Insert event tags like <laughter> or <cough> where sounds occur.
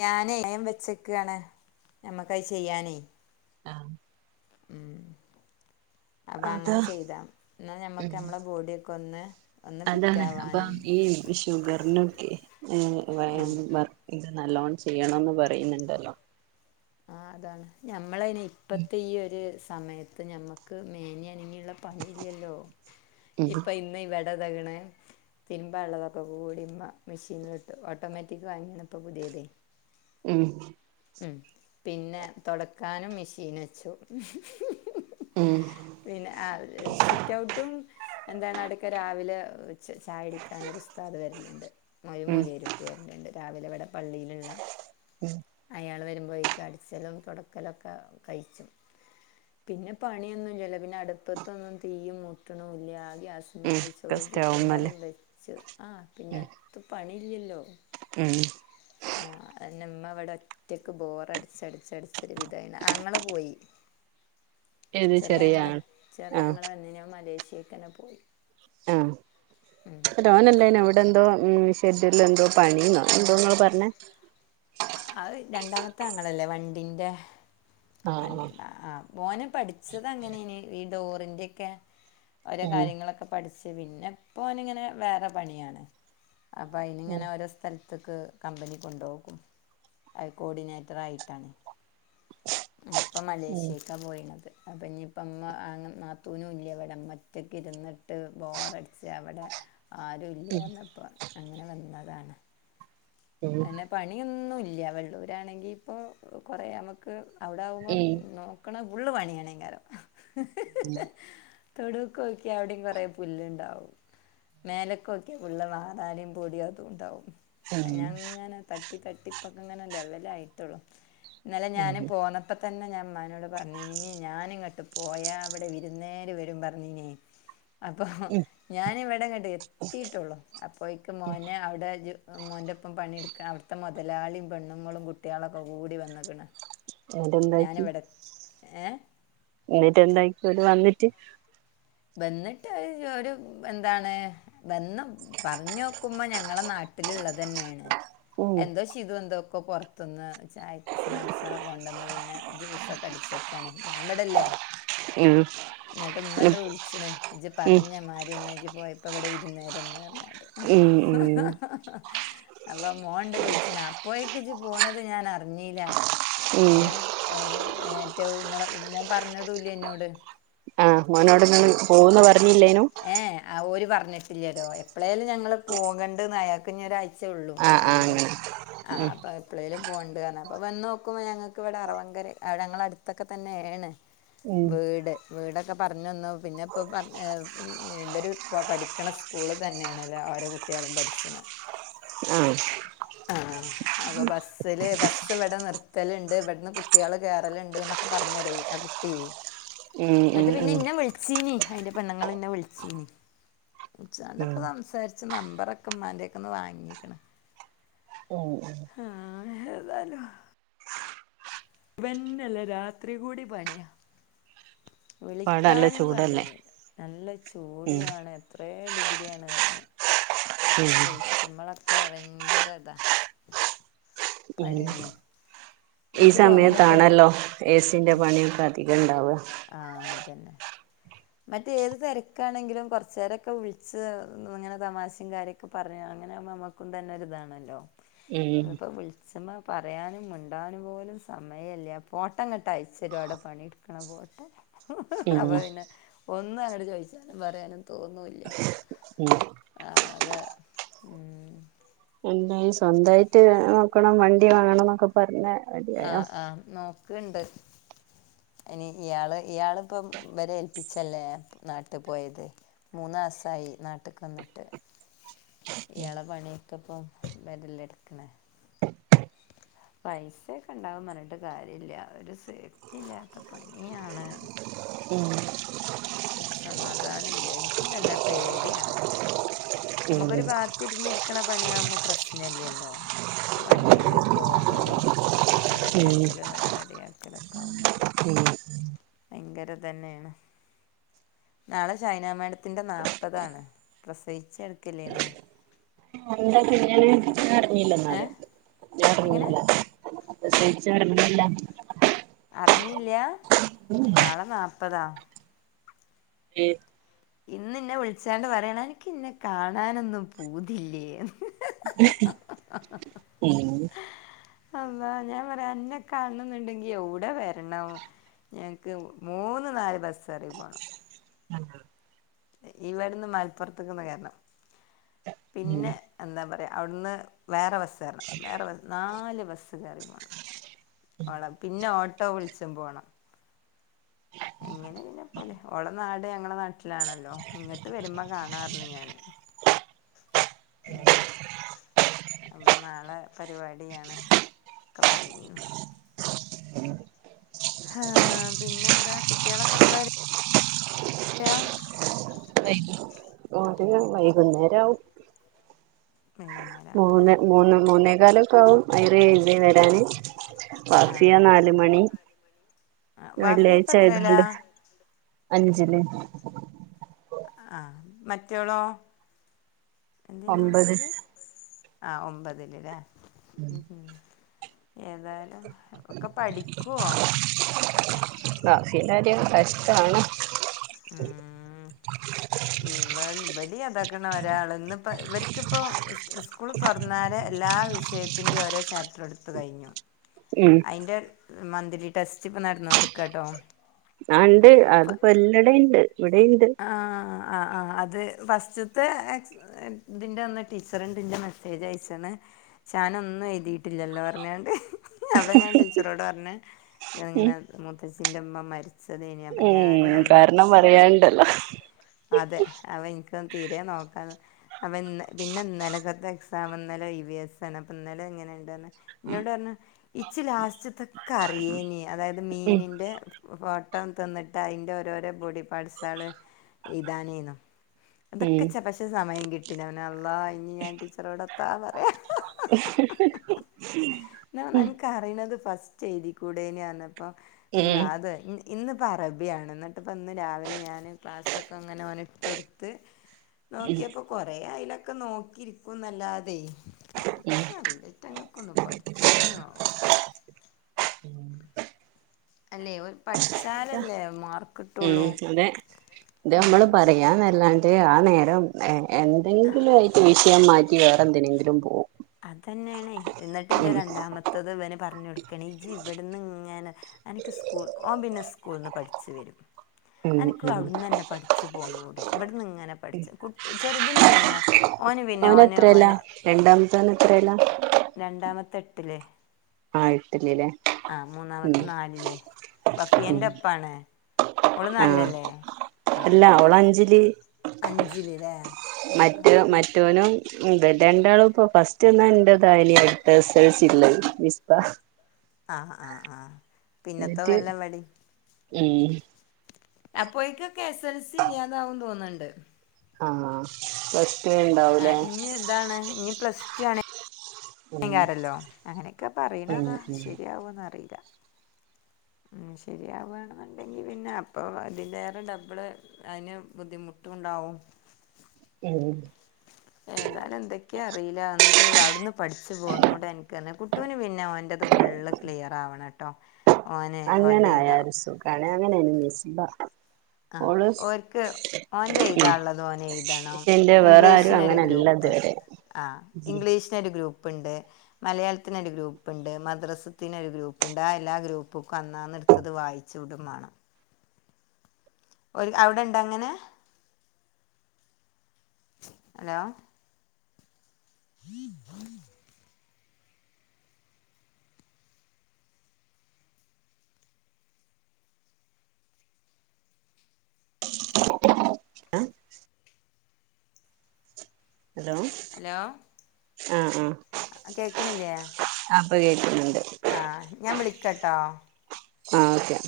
ഞാന വേം വെച്ചക്കാണ് നമ്മക്കത് ചെയ്യാനേ ആ ഉം അപ്പൊ അതാ അങ്ങനെ ചെയ്താ എന്നാ ഞമ്മക്ക് ഉം നമ്മളെ ബോഡിയൊക്കൊന്ന് അതാണ് അപ്പം ഈ ഷുഗറിനൊക്കെ ഈ ആഹ് വ ഇത് നല്ലോണ് ചെയ്യണന്ന് പറയുന്നുണ്ടല്ലോ ആ അതാണ് ഞമ്മളയ്ൻ ഇപ്പത്തെ ഈ ഒരു സമയത്ത് ഞമ്മക്ക് മേനിഅനങ്ങി ള്ള പണില്ലല്ലോ ഉം ഇപ്പൊ ഇന്ന് ഇവടെ തക്ണ് തിരുമ്പ ഉള്ളതൊക്കെ കൂടിമ്മ മിഷീലിട്ട് ഓട്ടോമാറ്റിക്ക് വാങ്ങിയണ്പ്പോ പുതിയതേ ഉം ഉം പിന്നെ തുടക്കാനും മെഷീൻ വച്ചു <unintelligible> ഉം പിന്നെ അ സിറ്റ്ഔട്ടും എന്താണ് അടക്കെ രാവിലെ ച ചായ കുടിക്കാൻ ഒരു ഉസ്താദ് വരുന്നുണ്ട് ഒരു ഉം മോല്യാരുട്ടി വരുന്നുണ്ട് രാവിലെ ഇവിടെ പള്ളിയിലുള്ള <unintelligible> അയാൾ വരുമ്പോക്ക് അടിച്ചലും തുടക്കലും ഒക്കെ കഴിച്ചും പിന്നെ പണിയൊന്നും ഇല്ല ല്ലോ പിന്നെ അടുപ്പത്തൊന്നും തീയ് മൂട്ട് ണും ല്ല ഗ്യസ് ഇമ്മ ഉം ഒക്കെ നെയ്ച്ചോറും ചിക്കൻ സ്റ്റൗമ്മല് കറിം വെച്ചു ആഹ് പിന്നെ ഉം ത്ത് പണില്ലല്ലോ ഉം ആഹ് ഇന്റെ ഇമ്മ ഇവിടെ ഒറ്റക്ക് ബോറ് അടിച്ച അടിച്ച് ടിച്ച് ഒരു വിധായിന് ആങ്ങള പോയി ഏത് ചെറിയ ചെറിയാങ്ങള ആൾ ആഹ് ചെറിയാങ്ങള തന്നെ ഞാൻ മലേഷ്യക്കന്നെ പോയി ആഹ് ങ്ങട്ട് ഓനല്ലേ നോ ഇവിടെന്തോ ഉ <unintelligible> എന്തോ പണി ന്നോഎന്തോ ങ്ങള് പറ്ഞ്ഞേ അഹ് രണ്ടാമത്തെ അങ്ങളല്ലേ വണ്ടിന്റെ ആഹ് വ ആഹ് ആ മോനെ പഠിച്ചത് അങ്ങനെ നി ഈ ഡോറിന്റെക്കെ ഓരോ ഉം കാര്യങ്ങളൊക്കെ പഠിച്ച് പിന്നെപ്പ ഓനെ ഇങ്ങനെ വേറെ പണിയാണ് അപ്പൊ അയിനി ഉം ഇങ്ങനെ ഓരോ സ് സ്ഥലത്തക്ക് കമ്പനി കൊണ്ടുപോകും കോർഡിനേറ്റർ ആയിട്ടാണ് ഉം ഇപ്പൊ ഉം മലേഷ്യക്കാ പോയിണത് അപ്പൊ ഞ്ഞ് പ്പ മ്മ നാത്തൂനെ ഇല്ല ഇവിടെ ഉമ്മ ഒറ്റയ്ക്കിരുന്ന്ട്ട് ബോറടിച്ച് അവിടെ ആരും ഇല്ലാഞ്ഞപ്പോ അങ്ങനെ വന്നതാണ് അ എന്നെ പണിയൊന്നും ഇല്ല വെള്ളൂരാണെങ്കി ഇപ്പോ കൊറെ നമ്മക്ക് അവിടെ ആകുമ്പോ ഉം നോക്ക്ണ ഫുള്ളും പണിയായാണേ ക്കാരം തൊടൂക്ക് നോക്കിയാ അവി ടിം കൊറെ പുല്ല്ണ്ടാവും മേലേക്ക് നോക്കിയാൽ ഫുള്ള് മാറാലിം പൊടിയും അതും ഉണ്ടാവും ഉം ഞാ ങ്ങനെ തട്ടി തട്ടി ഇപ്പൊക്കെ ഇങ്ങനെ ലെവലായിട്ടോള്ളു ഇന്നലെ ഞാന് ഉം പോന്ന അപ്പംത്തന്നെ ഞാൻ ഇമ്മാനോട് പറ് ഞ്ഞിനി ഇന് ഞാനിങ്ങട്ട് പോയാ ഇ വിടെ വിരുന്നേര് വരും പറ്ഞ്ഞിനേ അപ്പം ഞാനി ഇവിടെ ഇങ്ങട്ട് എത്തിയിട്ടുള്ളൂ അപ്പോയ്ക്ക് മോനെ അവിടെ ജ് മോന്റെ ഒപ്പം പണിയെട്ക്ക്ണ അവിടുത്തെ മുതലാളിം പെണ്ണുങ്ങളും കുട്ടിയാളൊക്കെ കൂടി വന്നിക്ക്ണ് എന്നിട്ടെന്താക്കി ഞാനിവിടെ ഏഹ് എന്നിട്ട് എന്തല് വന്നിട്ട് വന്നിട്ട് ഒരു എന്താണ് വന്ന് പറ്ഞ്ഞോക്കുമ്പം ഞങ്ങളെ നാട്ടില്ള്ളതന്നെയാണ് ഉം എന്തോ ശിതു എന്തോക്കോ പൊറത്ത്ന്ന് ചായക്ക് സ്നാക്ക്സാള് കൊണ്ടന്ന് പിന്നെ ജ്യൂസ് ഒക്കെ അടിച്ചക്കാണ് ഞാൻ ഇവിടല്ലേ ആഹ് ഉം സ്നേ ഇജ്ജ് ഉം പറഞ്ഞ മാതിരി എന്നെ ഇജ്ജ് പോയപ്പോ ഇവിടെ വിരുന്നേരന്ന് റ്ഞ്ഞ് ഉം ഉം അപ്പോ മോൻണ്ട് വിൾച്ച് ണ് അ പോയി ഇജ്ജ് പോണത് ഞാൻ അറിഞീല്ല ഉം ഏഹ് അഹ് റ്റെ ങ്ങള മോൻ പറഞ്ഞതും ഇല്ല ഇന്നോട് ആഹ് മോനോട് ഇങ്ങള് പോകുന്ന് പറഞ്ഞില്ലേ നു അ ഓല് പറഞ്ഞിട്ടില്ല ലോ എപ്പ്ളേലും ഞങ്ങൾ പോകണ്ട്ന്ന് അയാൾക്ക് ഞ്ഞൊര് ആഴ് സെ ഒള്ളൂ ആഹ് ആഹ് ലീവ് അങ്ങനെ ആ ഉം അപ്പ എപ്പളിേും പോേണ്ട് കാരണം അപ്പോൾ എപ്പളെലും പോണ്ട് വന്ന് നോക്കുമ്പോൾ ഞൾക്ക് ഇവിടെ അറവൻങ്കര ഞങ്ങള അടുത്തൊക്കെ തന്നെയ ആണ് ഉം വീട് വീടൊക്കെ പറ്ഞ്ഞന്നൊ പിന്നെ ഇപ്പം പറ ഇവര് പഠിക്ക്ണ സ്കൂള് തന്നെയണല്ലോ അവരെ കുട്ടിയോളും പഠിച്ച്ണ ഉം ആഹ് അപ്പൊ ബസ്സില് ബസ് ഇവിടെ നിർത്തല്ണ്ട് ഇവിടന്ന് കുട്ടിയാള് കേയറലുണ്ട് ന്നൊക്കെ പറ്ഞ്ഞ് ലയ് ആ കുട്ടി ഉം ഉം ന്നട്ട് ' ഉം പിന്നെ ഉം ഇന്നൊ വിളിച്ചീനി അയിൻ്റെപെണ്ണങ്ങള്ന്നെ വിളിച്ചീനി. ഉം ഉച്ചാണ്ടക്കെ സംസാരിച്ച് നമ്പറൊക്കെ ഉമ്മാൻ്റെക്ക്ന്ന് വാങ്ങിക്ക്ണ്. ഓ. ആ ഏതാലും. വെന്നല്ല രാത്രി കൂടി പണിയാ. ഇപ്പവടെ നല്ല വിളിക്കാനും ചൂടല്ലേ സമയല്ല. നല്ല ചൂടു ഉം ആണ് എത്രേ ഡിഗ്രിയാണ്റഞ്ഞു. ഉം വളിച്ചുമ്പളൊക്കെ ഭയങ്കര താ. ഉം ഈ എനിക്ക് തോന്നണിപ്പേ സമയത്താണല്ലോ ഏസിന്റെ പണിയൊക്കെ അധികണ്ടാവ. ആ അതന്നെ. മറ്റേത് ഏത് തെരക്കാണെങ്കിലുംകുറച് നേരൊക്കെ വിളിച്ച് ഇങ്ങനെ തമാശയും കാര്യൊക്കെ പറഞ്ഞ്. അങ്ങനെ ആുമ്പോ നമുക്ക് കും തന്നൊരിതാണല്ലോ ഉം ഇപ്പോ വിളി അച്ഛമ്മ പറയാനും മുണ്ടാനും പോലും സമയല്ല. ഫോട്ടംങ്ങട്ട് ആയച്ച് തരുംഅവടെ പണി ട്ക്കണ ഫോട്ടം. അപ്പൊ ഉം പിന്നെ ഒന്നും അങ്ങട് ചോയിച്ചാനും പറയാനും തോന്നൂല്ല. ഉം ആ അതെ. ഉം. എാന്തായ് സ്വന്തമായിട്ട് നോക്കണം. വണ്ടി വാങ്ങണം നൊക്കെ. പർനൊ ആഹ്, ആ നോക്ക്ണ്ട്. ഇനി ഇയാള് ഇയാളി പ്പം ഇവരെ ഏൽപ്പിച്ചല്ലേ നാട്ട്പോയത്. മൂന്നാസായി നാട്ട്ക്ക് വന്ന്ട്ട്. ഇയാളെ പണിയൊക്കെ പ്പം വരല്ലൊ ഇട്ക്കണ്. <unintelligible> പൈസയൊക്കെ ണ്ടാകുന്ന് പറഞ്ഞിട്ട് കാര്യമില്ല ഒരു സേഫ്റ്റി ല്ലാ ത്ത പണിയാണ്. <inaudible> ഒരുസമാധാനും ല്ല എനിക്കും തന്നെ പേടിയാണ് നമുക്കൊരു ഉം ബാ ത്തിരുന്നിരിക്കണ പണിയാവുമ്പോ പ്രശ്നല്ലല്ലോ. ഇത് വണ്ടില് പോവലും. ഔ ടൊ റെഡി ഉം ആക്കലും ഇവടെറെഡി ആക്കലൊക്കാ വുമ്പളേ. ഉം. ഭയങ്കര ഇതന്നെഎണ്. നാളെ സയ്നാ മേഡത്തിൻ്റെ നാൽപ്പതാണ് പ്രസവിച്ച് ടക്കകല് യ് നോ. എന്താ പിന്നല് ഏ ഞാർഞ്ഞില്ലന്നറയും. എങ്ങനെ. പ്രസവിച്ചോരഞ്ഞല്ല. അറിഞ്ഞില്ല നാളെ നാല്പ്പതാ. ഇന്ന് ഇന്നെ വിളിച്ചാണ്ട് പറിയാണ് അനക്ക് ഇന്നെ കാണാനൊന്നും പൂതില്ലേ? <unintelligible> ഉം. അള്ളാ ഞാൻ പറയാ അന്നെ കാണണന്ന്ണ്ടെങ്കി യെവ്ടെ വരണം. ഞങ്ങക്ക് മൂന്ന് നാല് ബസ്സേറി പോകണം. <inaudible> ഈ വടന്ന് മലപ്പുറത്ത്ക്കെന്ന് കേറണം ഉം പിന്നെ എന്താ പറയാ ഔടുന്ന്. വേറെ ബസ്സേറണം വേറെ ബസ് നാല് ബസ്സ് കേറി പോണം. ഓളെ പിന്നെ ഓട്ടോ വിളിച്ചും പോണം. എങ്ങനെ <unintelligible> ഓളെ നാട് ഞങ്ങളെ നാട്ടിലാണല്ലോ ഇങ്ങട്ട് വരുമ്പൊ കാണാറ്ഞ്ഞ് ഞാന്. ഉം <unintelligible> നാളെ പരിപാടിയാണ് ഒക്കെ പറഞ്ഞീനു. ഹാ പിന്നെന്താ കുട്ട്യാളൊക്കെ എപ്പളാ വര യ <unintelligible> <unintelligible> ടിന് വൈകുന്നേ രാവും. വൈകുന്നേര മൂന്നെ മൂന്ന് മൂന്നേകാലം. ക്കാവും ഐറെ ഇസ്സിം വരാന് ആഹ് വാഫിയ നാല് ആഹ് മണി. ആഹ് വഫി ഇപ്പ എത്രേലാ വെള്ള്യായ്ച്ചായതോണ്ട് അഞ്ച്ല്. ആഹ മറ്റോളോ എന്ത്യുന്നോള ഒമ്പത് പേര്? ആഹ് ഒമ്പതില് ലേ? ഏതായലും ഒക്കെ പഠിക്ക്വോ? വാഫിന്റെര്യം കഷ്ടാണ്. ഉം ഈ. ഇവൾ ബടി അതാക്കണ ഒരാള് ഇന്ന് പ്പ ഇവർക്കിപ്പോ സ് സ്കൂള് തൊർന്നാരെ എല്ലാ വിഷയത് ത്തിന്റെ ഓരോ ചാപ്റ്റർ എടുത്ത് കയിഞ്ഞു. ഉം അയ്ന്റെ മന്ത്ലി ടെസ്റ്റ്പ്പ നട്ന്നോണ്ട്ക്കാട്ടോ. ആഹ് ണ്ട് അത് പല്ലടെണ്ട് ഇവടിണ്ട്. ആഹ് ആ ആ അത് ഫസ്റ്റ്ത്തെ ആക്സ എ തിന്റെന്ന് ടീച്ചർണ്ട് ൻ്റെ മെസ്സേജയ്ച്ച്ണ്. ചാനൊന്നും എയുതിട്ടില്ലല്ലോ അർഞ്ഞാണ്ട്. അപ്പ ഞാ ടീച്ചറോട് പർഞ് ഉം ഞാങ്ങനെ മൂത്തചിന്റെമ്മ മര്ച്ചതേനി - ഏഹ് കാരണം പറയാണ്ടല്ലോ. അതെ അവ ഇൻക്ക തീരെ നോക്കാ അപന്ന് പിന്നെ ഇന്നലക്കത്തെ എക്സാം ഇന്നലെ ഇ വി എസ് ആണ് അപ്പ ഇന്നലെ എങ്ങനെണ്ടന്ന്. ഇന്നൊടർഞ് ഇച്ചി ലാസ്റ്റ്ത്തൊക്കറിയേനി അതായ്ത് ഉം മീനിൻ്റെ. ഫോട്ടം തന്നിട്ട് അയ്ൻ്റോരോരോ ബോഡി പാർട്സാള് ഇതാനേനു. ഉം അതൊക്കെ ച്ച പക്ഷെ സമയം കിട്ടിലവന് അള്ളാഹ് ഇഞ് ഞാൻ ടീച്ചറോട് എത്താ പറയ. ഹ ഹ ഹ ഹ. ന്നാ അൻക്കറിണത് ഫസ്റ്റ് എയ്തി കൂടെന്യോർഞ്ഞപ്പ മ് അത് ഉം ഇന്ന്പ്പ അറബ്യാണ് ന്നട്ട്പ്പം ഇന്ന് രാവിലെ ഞാന് ക്ലാസ്സൊക്കങ്ങനെ ഒന്ട്ടൊട്ത്ത്. നോക്കിയപ്പോ കൊറേ അയ്ലൊക്കെ നോക്കിര്ക്കും ന്നല്ലാതെയ്. <unintelligible> അറീല റ്റങ്ങക്കൊന്നും പഠ്ച്ചാനും ആവുല. അല്ലേ ഒര് പഠ്ച്ചാലല്ലേ മാർക് ഉം അതെ ഇത് നമ്മള് പറയാന്നല്ലാണ്ട് ആ നേരം. ഏഹ് എന്തെങ്കിലു ആയിറ്റ് വിഷയം മാറ്റി വേറെന്തിനെങ്കിലും പോവും. അതെന്നേണയ് ഇന്നട്ടിൻ്റെ ഉം രണ്ടാമത്തത് വന് പർഞ്ഞൊട്ക്കണി ഇജ് ഇബട്ന്ന്ങ്ങനെ- അനക്ക് സ്കൂൾ ഓം പിന്നെ സ്കൂൾന്ന് പഠ്ച് വരും. ഉം അനക്കു ഉം ഔട്ന്നന്നെ പഠ്ച്ച് പോന്നൂടെ ഇവട്ന്ന്ങ്ങനെ പഠ്ച്ച് കുട്ട ചെറുതിന് പിന്നെ- ഓന് പിന്നെ ഓന് ഓന്. രണ്ടാമത്തോനെത്രേല? രണ്ടാമത്ത എട്ടില്. ആഹ് എട്ട്ല് ലേ? ആഹ് മൂന്നാമത്തെ നാലില് ഉം ബഫിയന്റെപ്പാണ്. ആഹ് അല്ല ഓളഞ്ച്ല്. അഞ്ചില് ലേ ആ ആഹ് ഇബ രണ്ടാളുപ്പ ഫസ്റ്റ്ന്നാ <unintelligible> അട്ത്ത എസ് എൽ സി ള്ളവ് മിസ്‌ബ. ആഹ് ആഹ് ആഹ്. ന്നറ്റ് ഉം. അപ്പോഴക്കൊക്കെ എസ് എൽ സി ഇല്ല്യാതാവും തോന്നണ്ട്. ആഹ്. <unintelligible> ആഹ് ഇഞ്ഞ് താണ് ഞ് പ്ലസ് ടു ആണ്. ഉം ങ്കാരല്ലോ അങ്ങനെക്കെ ഉം പറിണതാ ഉം ശര്യാവോന്നറീല. മഉം ശരിയാവാണെന്നുണ്ടെങ്കിൽ പിന്നെ അപ്പോ അതിൻ്റെേറെ ഡബ്ള് അയ്ന് ബുദ്ധിമുട്ടുണ്ടാവും. ഉം. ഏതാലും എന്തൊക്കെയാ അറിയില്ലന്നിട്ട് അവിടുന്ന് പഠിച്ച് പോന്നുടേ അൻക്ക്ന്ന കുട്ടൂന് പിന്നെ ഓൻ്റത് ഫുൾ ക്ലിയറാവണെട്ടോ. അങ്ങനെ ആയ ഒരു സുഖാണ് <unintelligible> ആ ഓര്ക്ക് ഓന്റെ ഉം എയ്താള്ളത് ഓനെഴുതണം, പക്ഷെ എന്റെ വേറെ ആരും ഇംഗ്ലീഷിനൊരു അങ്ങനെല്ല ഗ്രൂപ്പ്. ഇതുവരെ ആഹ് ഇംഗ്ലീഷിനൊരു ഗ്രൂപ്പ്ണ്ട്. മലയാളത്തിന് ഒരു ഗ്രൂപ്പ്ണ്ട് മദ്രസത്തിന് ഒരു ഗ്രൂപ്പ്ണ്ട് ആ എല്ലാ ഗ്രൂപ്പ്ക്കു അന്നാന്ന് ത്തത് വായിച്ച് ഉടുംമാണ്. ഒരു അവിടെണ്ടോ അങ്ങനെ? ഹലോ? <inaudible> ആഹ് അലോ ഹലോ ആഹ് ആഹ്. കേക്ക്ണില്ലേ പ്പ കേക്ക്‌ന്ന്ണ്ട് ആഹ് ഞാൻ വിളിക്കട്ടോ. ആഹ് ഓക്കെ